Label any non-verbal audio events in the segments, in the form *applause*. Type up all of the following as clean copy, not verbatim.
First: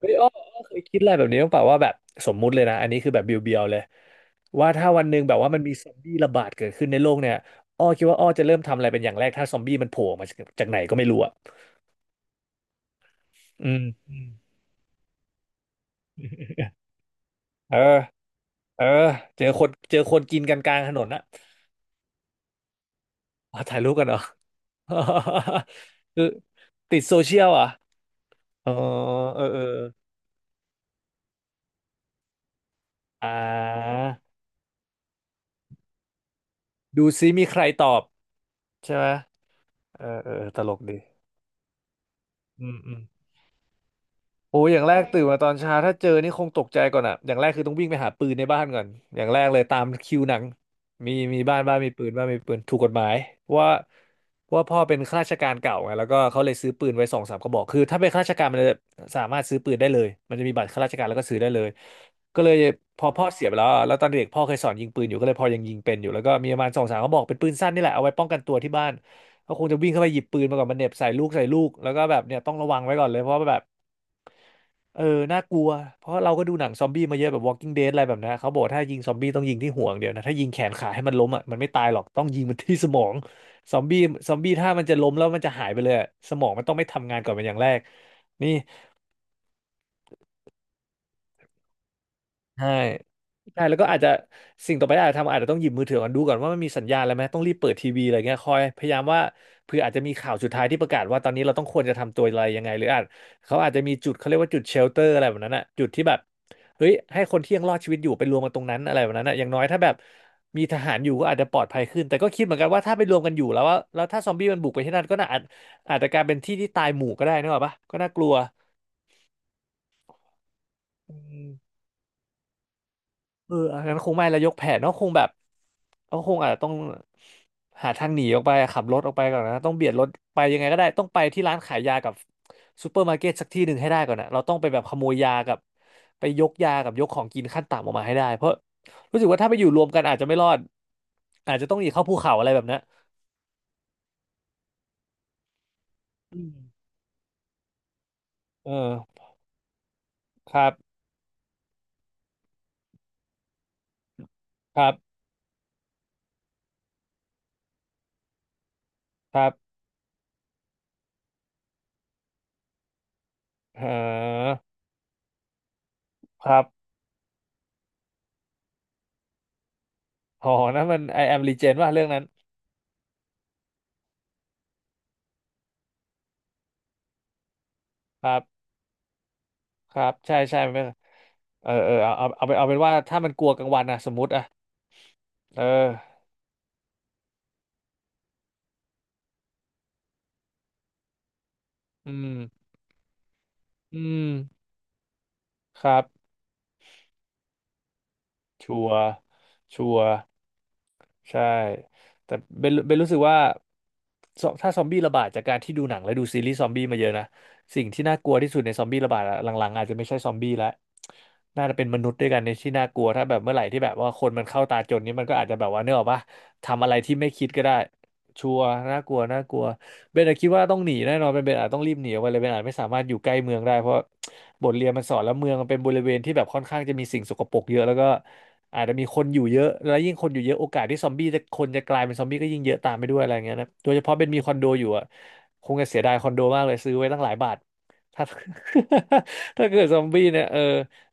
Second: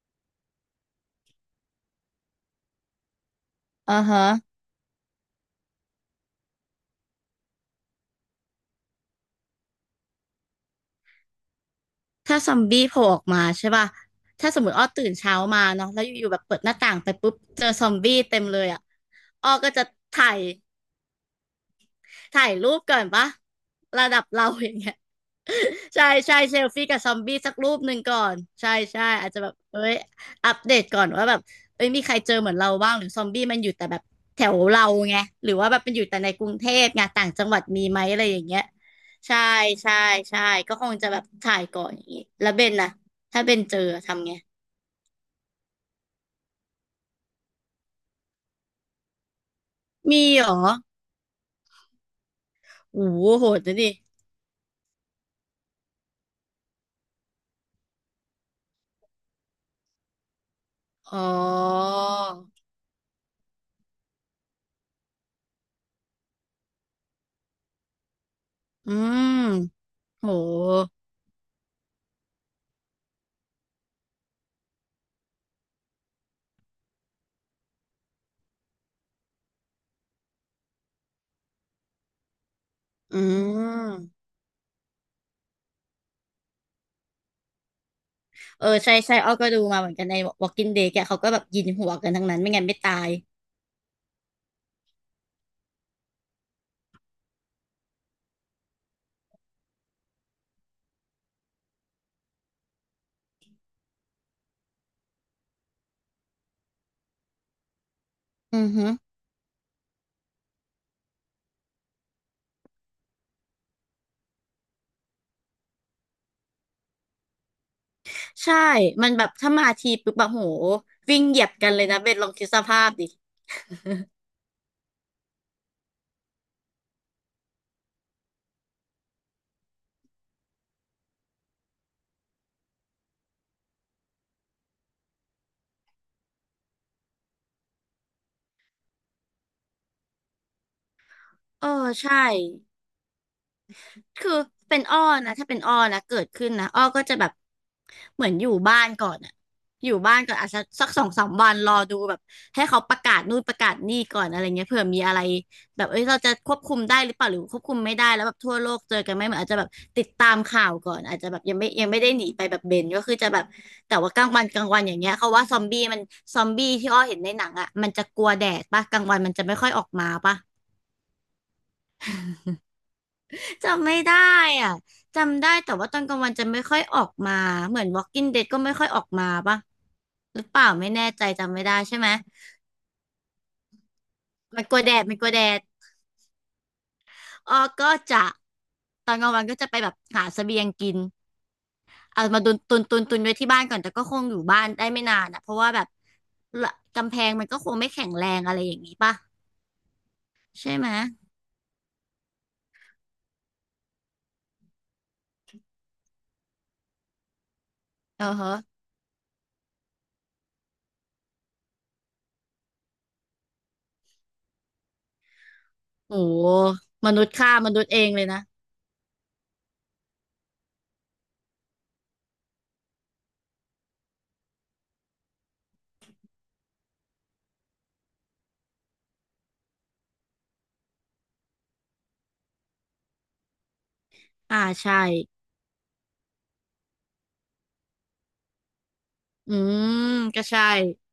เฮ้ยอ้ออ้อเคยคิดอะไรแบบนี้บ้างเปล่าว่าแบบสมมุติเลยนะอันนี้คือแบบเบียวๆเลยอ่าฮะ ว่าถ้าวันหนึ่งแบบว่ามันมีซอมบี้ระบาดเกิดขึ้นในโลกเนี่ยอ้อคิดว่าอ้อจะเริ่มทำอะไรเป็นอย่างแรกถ้าซอมบี้มันโผล่มาจากไหนก็ไม่รู้อ่ะถ้าซอมบี้โผล่ออกมาอืใช่มป่ะ อืมถ้าสมมติอ้อตื่นเช้ามาเนาะแล้วอยู่ๆแบบเปิดหน้าต่างไปปุ๊บ เจอเออซอมบี้เต็มเลยอ่ะเออเจออ้อคก็นจะถ่ากิยนกันกลางถนนนะ ถ่ายรูปก่อนป่ะ *laughs* อ๋อถ่ายรูปกัระนเหรอ ดับเราอย่างเงี้ย *laughs* ใช่ คือใช่เซลฟี่ติกับดซอโซมเชีบี้ยลสักอ่ะรูปหนึ่งก่อนอ๋ใช่อใช่อาจเอจะอแบบเออเอ้ยอัปเดตก่อนว่าแบบเอ้ยมีใครเจอเหมือนเราบ้างหรือซออ่มบี้มันอยู่แต่าแบบแถวเราไง หรือว่าแบบมันอยู่แต่ในกรุงเทพไงดูต่าซิงจัมีงใคหวัรดตมีอไหมบอะไรอย่างเงี้ยใช่ไหมใช่ใช่เออเออใช่ตลก็กคงดีจะแบบถ่ายก่อนอย่างงี้แล้วเบอืนมนะอืม ถ้าเบนเจอทำไง โอ้ยอย่างแรกตื่นมาตอนเช้าถ้าเจอนี่คงตกใจก่อนอ่ะอย่างแรกคือต้องวิ่งไปหาปืนในบ้านก่อนอย่างแรกเลยตามคิวมีหนังเหรอ มีบ้านมีปืนถูกกฎหโอ้มายโหโหเพราะดว่านะดิเพราะว่าพ่อเป็นข้าราชการเก่าไงแล้วก็เขาเลยซื้อปืนไว้สองสามกระบอกคือถ้าเป็นข้าราชการมันจะสามารถซื้อปืนได้เลยมันจะมีบัตรข้าราชการแล้อ๋วอก็ซื้อได้เลย ก็เลยพอพ่อเสียไปแล้วอะแล้วตอนเด็กพ่อเคยสอนยิงปืนอยู่ก็เลยพอยังยิงเป็นอยู่แล้วก็มีประมาณสองสามกระบอกเป็นปืนสั้นนี่แหละเอาไว้ป้องกันตัวที่บ้าอืนมก็คงจะวิ่งเข้าไปหยิบโหปืนมาก่อนมันเหน็บใส่ลูกแล้วก็แบบเนี่ยต้องระวังไว้ก่อนเลยเพราะว่าแบบ เออ น่ากลัว เพราะเราก็ดูหนังซอมบี้มาเยอะแบบ Walking Dead อะไรแบบนั้นเขาบอกถ้ายิงซอมบี้ต้องยิงที่ห่วงเดียวนะ ถ้ายิงแขนขาให้มันล้มอ่ะมันไม่ตายหรอก ต้องยิงมันที่สมองอืซอมบี้ม ซอมบี้ถ้ามันจะล้มแล้วมันจะหายไปเลยอะสมองมันต้องไม่ทำงานก่อนเป็นอย่างแรกนี่ เออใช่ใช่อ้อก็ดูมาเหมือนกันใน Walking Dead แกเขาก็แบบยิงหัวกันทั้งนั้นไม่งั้ใช่นไม่ตายใช่แล้วก็อาจจะสิ่งต่อไปที่อาจจะทำอาจจะต้องหยิบมือถือก่อนดูก่อนว่ามันมีสัญญาณอะไรไหมต้องรีบเปิดทีวีอะไรเงี้ยคอยพยายามว่าเผื่ออาจจะมีข่าวสุดท้ายที่ประกาศว่าตอนนี้เราต้องควรจะทำตัวอะไรยังไงหรืออาจเขาอาจจะมีจุดเขาเรียกว่าจุดเชลเตอร์อะไรแบบนั้นอะจุดที่แบบเฮ้ยให้คนที่ยังรอดชีวิตอยู่ไปรวมกันตรอืงอนั้นฮึอะไรแบบนั้นอะอย่างน้อยถ้าแบบมีทหารอยู่ก็อาจจะปลอดภัยขึ้นแต่ก็คิดเหมือนกันว่าถ้าไปรวมกันอยู่แล้วว่าแล้วถ้าซอมบี้มันบุกไปที่นั่นก็น่าอาจจะกลายเป็นที่ที่ตายหมู่ก็ได้นึกออกปะก็น่ากลัว ใช่มันแบบถ้ามาทีปุ๊บแบบโหวิ่งเหยียบกันเลยนะเบนลองคิดสภาพดิเอออันนั้นคงไม่แล้วยกแผนก็คงแบบก็คงอาจจะต้องหาทางหนีออกไปขับรถออกไปก่อนนะต้องเบียดรถไปยังไงก็ได้ ต้องไปที่ร้านขายยากับซูเปอร์มาร์เก็ตสักที่หนึ่งให้ได้ก่อนนะเราต้องไปแบบขโมยยากับไปยกยากับยกของกินขั้นต่ำออกมาให้ได้ เพราะรู้สึกว่าถ้าไปอยู่รวมกันอาจจะไม่รอด อาจเอจะอต้องหนีเข้าภูใช่ เขาอะไรแบบนั้นคือเป็นอ้อนะถ้าเป็นอ้อนะเกิดอืขึ้นมนะอ้อก็จะแบบเหมือนอยู่เอบ้านอก่อนอะอยู่บ้านก่อนอาจคจะรับสักสองสามวันรอดูแบบให้เขาประกาศนู่นประกาศนี่ก่อนอะไรเงี้ยคเผื่อรัมีบอะไรแบบเอ้ยเราจะควบคุมได้หรือเปล่าหรือควบคุมไม่ได้แล้วแบบทั่วโลกเจอกันไหมเหคมือนรัอาจจะแบบบติดตามข่าวก่อนอาจจะแบบยังไม่ได้หนีไปแบบเบนก็คือจะแบบเแต่ว่ากลางวันออกลางวันอย่างเงี้ยเขาว่าซอมบี้มันซอคมรับบี้ที่อ้อเห็นในหนังอะมันจะกลัวแดดปะกลางวันมันจะไม่ค่อยออกมาปะ อ๋อนั่นมัน I am legend ว่าเรื่องนั้นจำไม่ได้อ่ะจำได้แต่ว่าตอนกลางวันจะไม่ค่อยออกมา เหมือน ค Walking รับ Dead ก็ไม่ค่อยออกมาปะครับใช่หรือเปใช่ล่าไหม ไม่แน่ใจจำไม่เออได้เอใช่อไหมเอาเป็นว่าถ้ามันกลัวกลางวันนะสมมติอะมันกลัวแดดมันกลัวแดดเอออ๋อก็จะตอนกลางวันก็จะไปแบบหาเสบียงกินอืเอามาตุนมตุนตุนตุนไว้ที่บ้านก่อนแต่อืก็คงมอยู่บ้านได้ไม่นานอ่ะ เพราะว่าคแบบรับละกำแพงมันก็คงไม่แข็งแรงอะไรอชัย่างวนี้ร์ปะชัวร์ใช่ไหมใช่แต่เบนรู้สึกว่าถ้าซอมบี้ระบาดจากการที่ดูหนังและดูซีรีส์ซอมบี้มาเยอะนะสิ่งที่น่าเอกลัอวที่ฮะสุดในซอมบี้ระบาดอะหลังๆอาจจะไม่ใช่ซอมบี้แล้วน่าจะเป็นมนุษย์ด้วยกันในที่น่ากลัวถ้าแบบเมื่อไหร่ที่แบบว่าคนมันเข้าตาจนนี้มันก็อาจจะแบบว่าเนกอะโหปะทำอะไรมที่นุไม่ษย์คิดฆ่าก็มได้นุษย์เองเลยนะชัวร์น่ากลัวน่ากลัว เบนอะคิดว่าต้องหนีแน่นอนเป็นเบนอาจต้องรีบหนีออกไปเลยเบนอาจไม่สามารถอยู่ใกล้เมืองได้เพราะบทเรียนมันสอนแล้วเมืองมันเป็นบริเวณที่แบบค่อนข้างจะมีสิ่งสกปรกเยอะแล้วก็อาจจะมีคนอยู่เยอะแล้วยิ่งคนอยู่เยอะโอกาสที่ซอมบี้จะคนจะกลายเป็นซอมบี้ก็ยิ่งเยอะตามไปด้วยอะไรอย่างเงี้ยนะโดยเฉพาะเบนมีคอนอ่าโดอยู่ใช่อะคงจะเสียดายคอนโดมากเลยซื้อไว้ตั้งหลายบาทถ้า อื *laughs* ถ้าเกิดซอมมบี้เนี่ก็ยใช่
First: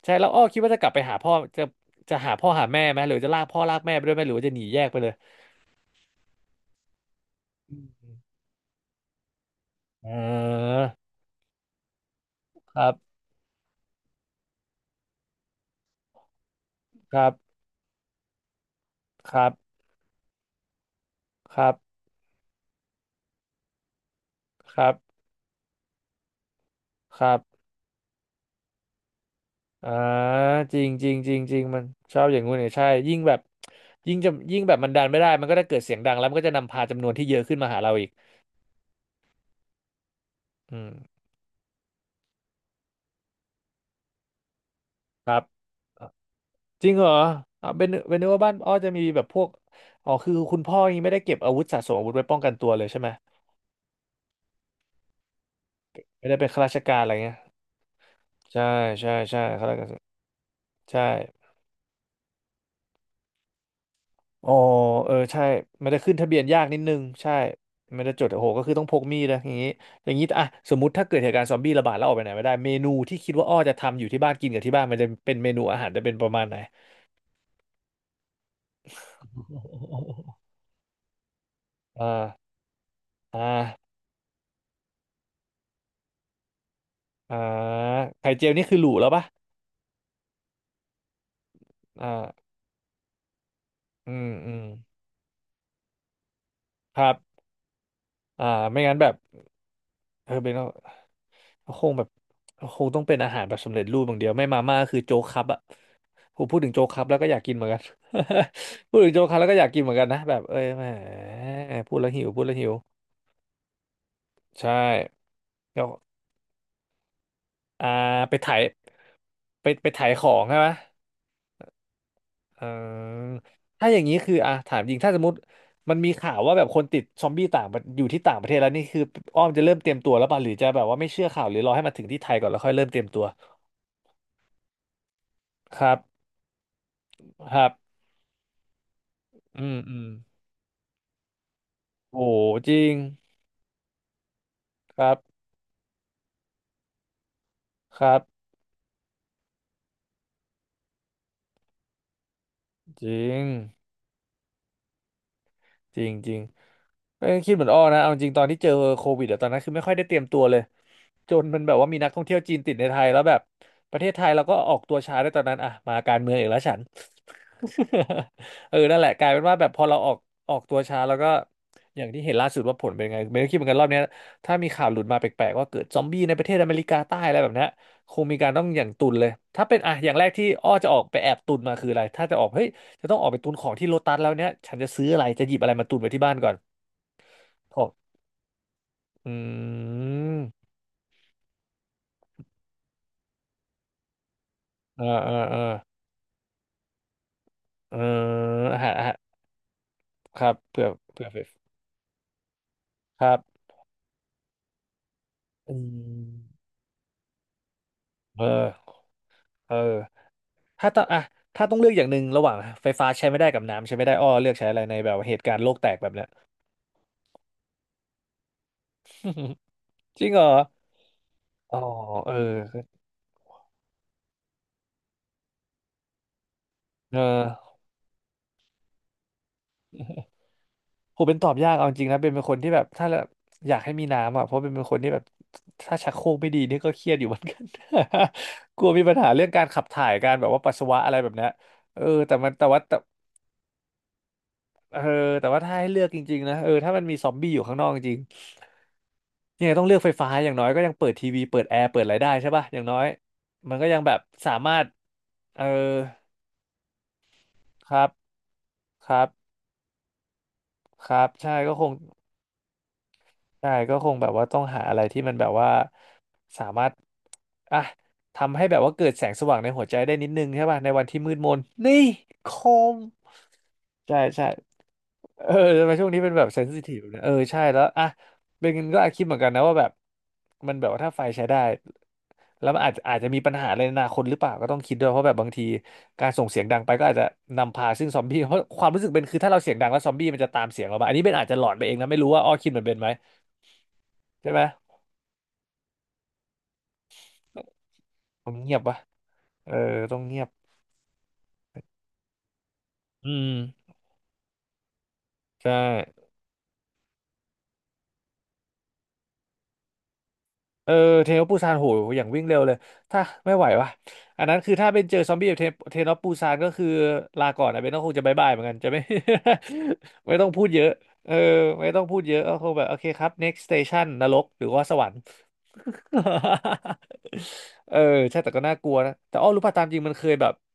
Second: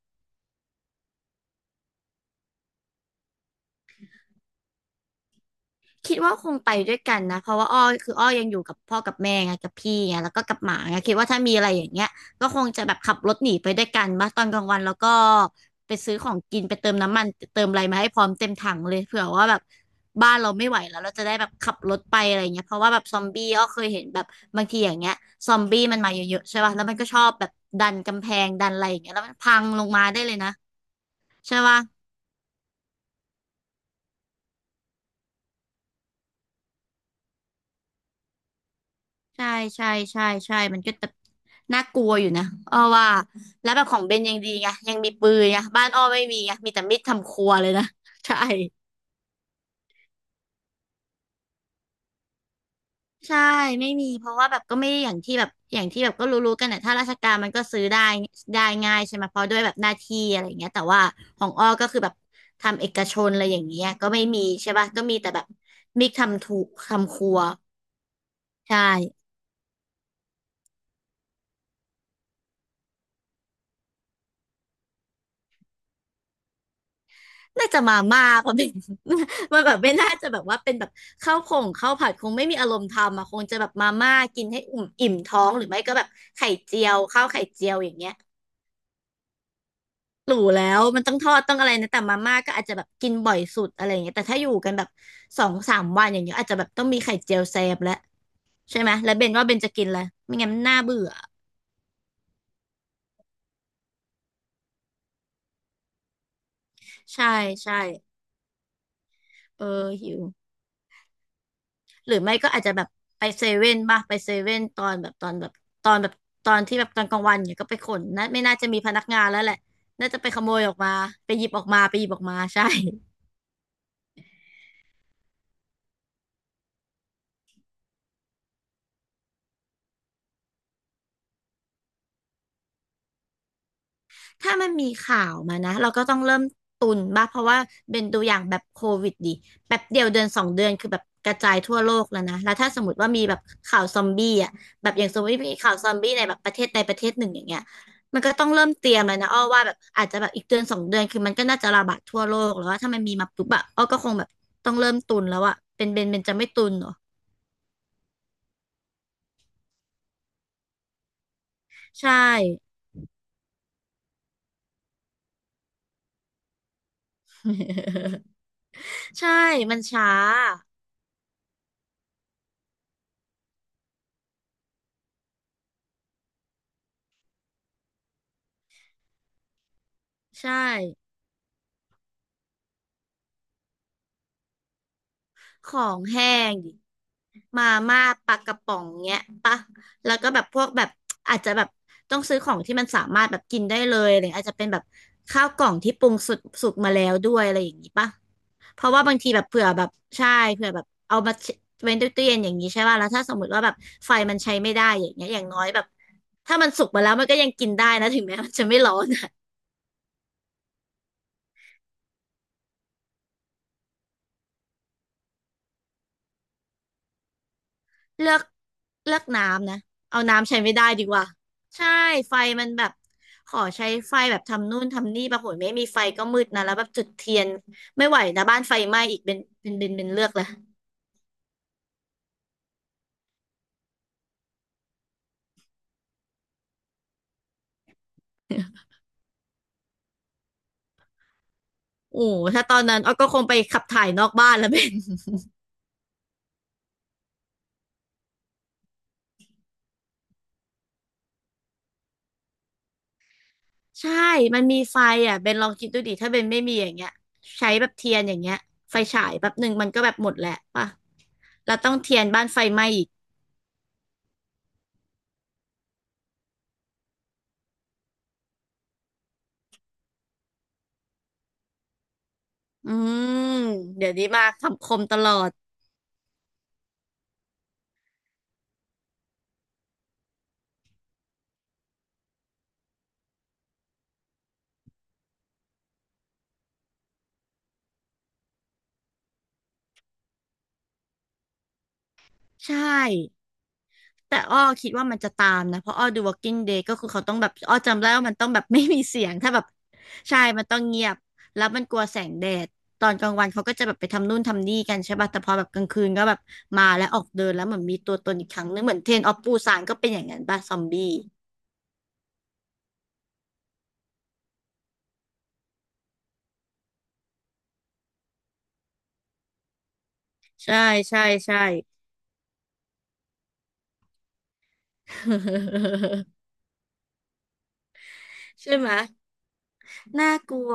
ใช่แล้วอ้อคิดว่าจะกลับไปหาพ่อจะหาพ่อหาแม่ไหมหรือจะลากพ่อลากแม่ไปด้วยไหมหรือว่าจะหนีแยกไปเลยคิดว่าคงไปด้วยกันนะเพราะว่าอือ้อคือมอ้อยังอยู่กับพ่อกับแม่ไงกับพี่เอไงแล้วก็กับหมาอไงคิดว่าถ้ามีอะไรอย่างเงี้ยก็คงคจะรัแบบขับบรถหนีไปด้วยกันมาตอนกลางวันแล้วก็ไปซื้อของกินไปเติมคน้ำมัรันบเติมอะไรมาให้พร้อมเต็มถังเลยเผื่อครัว่าแบบบ บ้านเราไม่ไหวแล้วเราจะได้แบบครัขับบรถไปอะไรเงี้ยเพราะว่าแบบซอมบี้อ้อเคยเห็นแบบบางคทีรัอบย่างเงี้ยซอมบี้มันมาเยอะๆใช่ป่ะแล้วมันก็ชคอบรับแบบดันกำแพงดันอะไรอย่างเงี้ยแล้วมันพังลงอ่ามาได้เลยนะจริงจริงจริงจใช่ริงป่ะ มันชอบอย่างงู้นเนี่ยใช่ยิ่งแบบยิ่งจะยิ่งแบบมันดันไม่ได้มันก็จะเกิดเสียงดังแล้วมันก็จะนำพาจำนวนที่เยอะขึ้นมาหาเราอีกใช่ใช่ใช่ใช่มัอืนก็มจะน่ากลัวอยู่นะอ้อว่าแล้วแบบของเบนยังดีไงยังมีคปืรันไงบบ้านอ้อไม่มีไงมีแต่จริงมีดเหรอทำครัวเลยนะเป็นนึกใช่ว่าบ้านอ้อจะมีแบบพวกอ๋อคือคุณพ่อยังไม่ได้เก็บอาวุธสะสมอาวุธไว้ป้องกันตัวเลยใช่ไหมใช่ไม่มีเพราะว่าแบบก็ไม่ได้อย่างที่แบบก็ไม่ได้เป็นรู้ข้าๆกันราชนะกาถ้ารราอะชไรกาเงี้รยมันก็ซื้อได้ได้ใช่ง่ายใช่ใช่ไหมเพใช่ราะด้วยข้าแบราชบกาหน้ารที่อะไรอย่างเงี้ยแต่ใช่ ว่าของอ้อก็คือแบบทำเอกชนอะไรอย่างเงี้ยก็ไม่มีอ๋อใช่ป่ะก็เออมีแต่แบใช่บมันจะมิกขึ้นทะเบียนทำถูยากกนิดนึงทำครัใช่วมันจะจดโอ้โหก็คือใช่ ต้องพกมีดนะอย่างนี้อย่างนี้อ่ะสมมติถ้าเกิดเหตุการณ์ซอมบี้ระบาดแล้วออกไปไหนไม่ได้เมนูที่คิดว่าอ้อจะทำอยู่ที่บ้านกินกับที่บ้านมันจะเป็นเมนูอาหารจะเป็นประมาณไหน น่าจะมาม่าเพราะเป็น *laughs* มันแบบไม่น่าจะแบบว่าเป็นแบบข้าวผงข้าว *laughs* ผัดคอ่างไม่มีอารมณ์ทำอ่ะคงอ่าจะแบบมาม่ากินให้อิ่มอิ่มท้องหรือไม่ก็แบบไข่เจียวข้าวอ่าไข่เจียวอย่างเงี้ยไข่เจียวนี่คือหรูแล้วปะหรูแล้วมันต้องทอดต้องอะไรนะแต่มาม่าอ่าก็อาจจะแบบกินบ่อยสุดอะไรอย่างอืเงี้ยแต่มถ้าออืยู่มกันแบบสองสามวันอย่างเงี้ยอาจจะแบบต้องมีครัไข่บเจียวแซมแล้วอ่าใช่ไม่ไหมงั้นแบแล้บวเบนว่าเบนจะกินแล้วเออไม่งั้นเป็นมันน่าเบื่อคงแบบคงต้องเป็นอาหารแบบสำเร็จรูปอย่างเดียวไม่มาม่าก็คือโจ๊กครับอะ ผมพูดถึงโจ๊กครับแล้วก็ใช่อยากกินเหมือนใช่กัน *laughs* พูดถึงโจ๊กครับแล้วก็อเอยากกินอเหมือนกันหินะว แบบเอ้ยแหมพูดแล้หวรือหิวไม่พูดก็แล้วอาจหิจะวแบบไปเซเว่นบ้างไปเซเว่นใช่ตอนแบบตอนแบบก็ตอนแบบตอนที่แบบตอนกลางวันเนี่ยก็ไปขอ่านนะไปไม่น่าถ่ายจะมีพนักงานแล้วแหละไปไปถ่าน่ายจะขไปอขงโมใช่ยไหมออกมาไปหยิบออกมาไปหยิบออกมาเอใช่ อถ้าอย่างนี้คืออ่ะถามจริงถ้าสมมติมันมีข่าวว่าแบบคนติดซอมบี้ต่างประอยู่ที่ต่างประเทศแล้วนี่คืออ้อมจะเริ่มเตรียมตัวแล้วป่ะหรือจะแบบว่าไม่เชื่อข่าวหรือรอให้มาถึงที่ไทยก่อนแล้วค่อยเริ่มเตรียมตัวถ้ามันมีข่าวมานะคเรารัก็ต้อบงเริ่มตุนบ้างเพราะคว่ารัเป็บนตัวอย่างแบบโควิดดิอืแป๊มบอืเดียมวเดือนสองเดือนคือแบบกระจายทั่วโลกแล้โอ้วนะแล้วถ้าจริสมมงติว่ามีแบบข่าวซอมบี้อ่ะแบบคอย่างรัสบมมติมีข่าวซอมบี้ในแบบประเทศใดประเทศหนึ่งอย่างเงี้ยครัมับนก็ต้องเริ่มเตรียมแล้วนะอ้อว่าแบบอาจจะแบบอีกเดือนสองเดือนคือมันก็น่าจะระบาดทั่วโลกแล้วว่าถ้ามันจมีริมางปุ๊บอะอ้อก็คงแบบต้องเริ่มตุนแล้วอะเป็นจเบรินงเบนจจะริง ไม่ตุนเหรอเอ้คิดเหมือนอ้อนะเอาจริงตอนที่เจอโควิดอะตอนนั้นคือไม่ค่อยได้เตรียมตัวเลยจนมันแบบว่ามีใชนักท่องเที่ยวจีนติด่ ในไทยแล้วแบบประเทศไทยเราก็ออกตัวช้าด้วยตอนนั้นอ่ะมาการเมืองอีกแล้วฉัน *laughs* *laughs* เออนั่นแหละกลาใช่ยเป็นว่าแบบมัพนอเราช้าออกออกตัวช้าแล้วก็อย่างที่เห็นล่าสุดว่าผลเป็นไงไม่ได้คิดเหมือนกันรอบเนี้ยถ้ามีข่าวหลุดมาแปลกๆว่าเกิดซอมบี้ในประเทศอเมริกาใต้อะไรแบบเนี้ยคงมีการต้องอย่างตุนเลยถ้าเป็นอ่ะอย่างแรกที่ใช่ อ้อจะออกไปแอบตุนมาคืออะไรถ้าจะออกเฮ้ยจะต้องออกไปตุนของที่โลตัสแล้วเนี้ยฉันจะซื้ออะไรจะหยิบอะขไรอมาตุนงไว้ที่แห้บ้านก่อน งดิมาม่าปลากระป๋องเงี้ยอืปะแล้วก็แบบมพวกแบบอาจจะแบบต้องซื้อของที่มันสามารถแบบกินได้เลยอะไรอาจจะเป็นแบบเออเอข้าอวเอกล่อองที่ปรุงสุกสุกมาแล้วด้วยอะไรอย่างนี้เออปะอาเพหาราะรว่าอาหาบารงทีแบบเผื่อแบบใช่ครับเผื่อแบเผื่บอเอาเผื่อมาเผื่อเว้นตู้เย็นอย่างนี้ใช่ป่ะแล้วคถ้าสรัมมติบว่าแบบไฟมันใช้ไม่ได้อย่างเงี้ยอย่างน้อยอืแบบมถ้ามันสุกมาแล้วมันก็ยังกินได้นะถึงแม้เอมันจะอไม่ร้อนอะ เออถ้าต้องอ่ะถ้าต้องเลือกอย่างหนึ่งระหว่างไฟฟ้าใช้ไม่ได้กับน้ำใช้ไม่ได้อ้อเลือกใช้อะไรในแบบเหตุการณ์โลกแตกแบบเนี้ย เลือกเลือก *laughs* น้ำนะเอาจริงเหรอน้ำใช้ไม่ได้ดีกว่าอ๋อใช่เออไฟมันแบบขอใช้ไฟแบบทำนู่นทำนี่ปรากฏไม่มีไฟก็มืดนะแล้วแบบจุดเอเทียนอ ไม่ไหวนะบ้านไฟไหม้อีกเป็นเลือกละ ผมเป็นตอบยากเอาจริงนะเป็นคนที่แบบถ้าแอยากให้มีน้ำอ่ะเพราะเป็นคนที่แบบถ้าชักโครกไม่ดีนี่ก็เครียดอยู่เหมือนกัน *laughs* กลัว *laughs* มีปัญหาเรื่องการขับถ่ายการแบบว่าปัสสาวะอะไรแบบเนี้ยเออโอ้แต่มันถ้าแต่ตอว่านแต่นั้นอ้อก็คงไปขับถ่ายนอกบ้านแล้วเบน เออแต่ *laughs* ว่าถ้าให้เลือกจริงๆนะเออถ้ามันมีซอมบี้อยู่ข้างนอกจริงๆยังไงต้องเลือกไฟฟ้าอย่างน้อยก็ยังเปิดทีวีเปิดแอร์เปิดอะไรได้ใช่ป่ะอย่างน้อยมันก็ยังแบใช่บสามันมามีรถไฟอ่ะเบนเออลองคิดดูดิถ้าเบนไม่มีอย่างเงี้ยใช้แบคบรับเทียนอย่างเงี้ยไฟคฉารับยแป๊บหนึ่งมันก็แบบหมดแหละป่ะครับใช่ก็เราคต้ง องเทียนบ้านไฟไหม้อีกใช่ก็คงแบบว่าต้องหาอะไรที่มันแบบว่าสามารถอ่ะทำให้แบบว่าเกิดแสงสว่างในหัวใจได้นิดนึงใช่ป่ะในวันที่มืดมนนี่คอืมมเดี๋ยวใช่นี้มาใช่คำคมตลอเอดอทำไมช่วงนี้เป็นแบบเซนซิทีฟเนี่ยเออใช่แล้วอ่ะเบนก็อาจคิดเหมือนกันนะว่าแบบมันแบบว่าถ้าไฟใช้ได้แล้วมันอาจจะอาจจะมีปัญหาอะไรในอนาคตหรือเปล่าก็ต้องคิดด้วยเพราะแบบบางทีการส่งเสียงดังไปก็อาจจะนำพาซึ่งซอมบี้เพราะความรู้สึกเป็นคือถ้าเราเสียงดังแล้วซอมบี้มันจะตามเสียงเรามาอันนี้เบนอาจจะหลอนไปเองนะไม่รู้ว่าอ้อคิดใช่ เหมือนเบนไหมแต่ใช่อ้อไหมคิดว่ามันจะตามนะเพราะอ้อดู Walking Dead ก็คือเขาต้องแบบอ้อจำได้ว่ามันผต้องมแบบ *laughs* เงียบไม่วะ มีเสียงถ้าแบบเออต้องเงีใช่ยบมันต้องเงียบแล้วมันกลัวแสงแดดตอนกอืลางวัมนเขาก็จะแบบไปทำนู่นทำนี่กันใช่ป่ะแต่พอแบบใช่ กลางคืนก็แบบมาแล้วออกเดินแล้วเหมือนมีตัวตนอีกครั้งนึงเหมือนเทรนออฟปูซานก็เป็นอย่างนั้นป่ะซอมเออบี้เทนโอปูซานโหอย่างวิ่งเร็วเลย ถ้าไม่ไหววะ อันนั้นคือถ้าเป็นเจอซอมบี้แบบเทนโอปูซานก็คือลาก่อนนะเบนก็คงจะบายบายเหมือนกันจะไม่ *laughs* ไม่ต้องพูดใช่เยอะใช่เออใช่ ไม่ต้องพูดเยอะก็คงแบบโอเคครับ next station นรกหรือว่าสวรรค์ *laughs* *laughs* เออใช่แต่ก็ใช่น่ากไหมลัวนะแต่อ้อรู้ป่ะตามจริงมันเคน่ายแบกบลัว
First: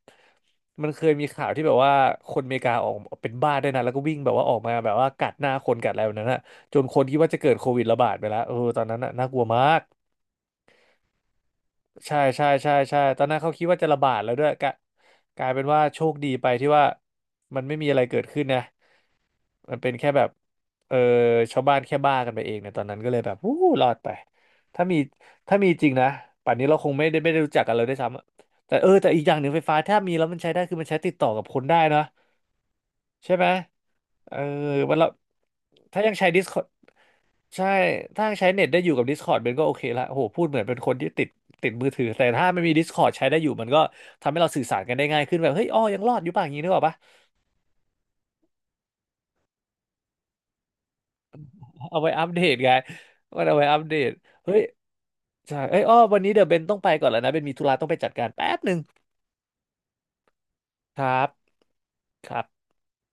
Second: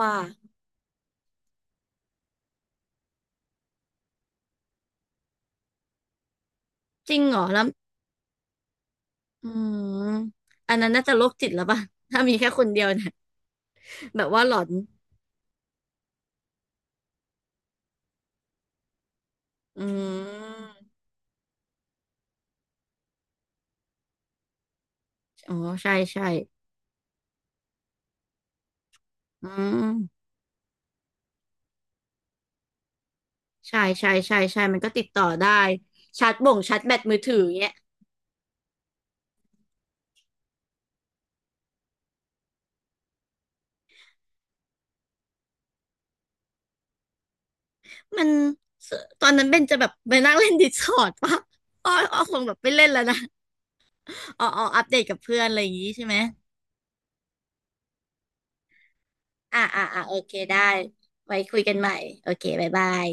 มันเคยมีข่าวที่แบบว่าคนอเมริกาออกเป็นบ้าได้วยนะแล้วก็วิ่งแบบว่าออกมาแบบว่ากัดหน้าคนกัดอะไรแบบนั้นนะจนคนจคิริดงว่าเหจะรอเกิดแล้โคววิดระบาดไปแล้วเออตอนนั้นน่ะน่ากลัวอืมาก มอันนั้นน่าจะโรคจิตแล้วป่ะ *laughs* ใช่ถ้ามีใช่แค่คนใช่เดียวใช่เนี่ยตอนนั้นเขาคิดว่าจะระบาดแบบแล้วด้ว่าวยหลอกะนกลายเป็นว่าโชคดีไปที่ว่ามันไม่มีอะไรเกิดขึ้นนะมันอืเป็นแค่แบบม เออชาวบ้านแค่บ้ากันไปเองเนี่ยตอนนั้นก็เลยแบบวู้รอดไปถ้ามีอ๋อถ้ามีจริงใช่นะใช่ป่านนี้เราคงไม่ได้ไม่ได้รู้จักกันเลยด้วยซ้ำอะแต่เออแต่อีกอย่างหอืนึ่งไฟฟ้าถ้ามีแล้มวมันใช้ได้คือมันใช้ติดต่อกับคนได้นะใช่ไหมใช่ใช่เออใช่ใช่มันก็มันติเราดต่อได้ถ้ายังใช้ ชาร์จบ่ง Discord ชาร์จแบตมือถือใช่ เงี้ยถ้าใช้เน็ตได้อยู่กับ Discord มันก็โอเคละโอ้โห พูดเหมือนเป็นคนที่ติดติดมือถือ แต่ถ้าไม่มี Discord ใช้ได้อยู่มันก็ทำให้เราสื่อสารกันได้ง่ายขึ้นแบบเฮ้ยอ้อยังรอดอยู่ป่ะอย่างนี้นึกออกปะ มันตอนนั้นเบนจะแบบไปนั่งเล่นดิสคอร์ดปะ *laughs* อ้อเอาไว้อ้ออัปคเดงแบตบไปไงเล่นแล้วนะมันเอาไว้อัปเดตอ๋อเฮ้ยอ๋ออัปเดตกับเพื่อนอะใช่ไรอย่างเอ้ยงี้อ้อใช่ไหมวันนี้เดี๋ยวเบนต้องไปก่อนแล้วนะเบนมีธุระต้องไปจัดการแป๊บหนึ่ง โอเคได้ครับ ไว้คุยกันใหม่คโอรัเคบบ๊ายบาย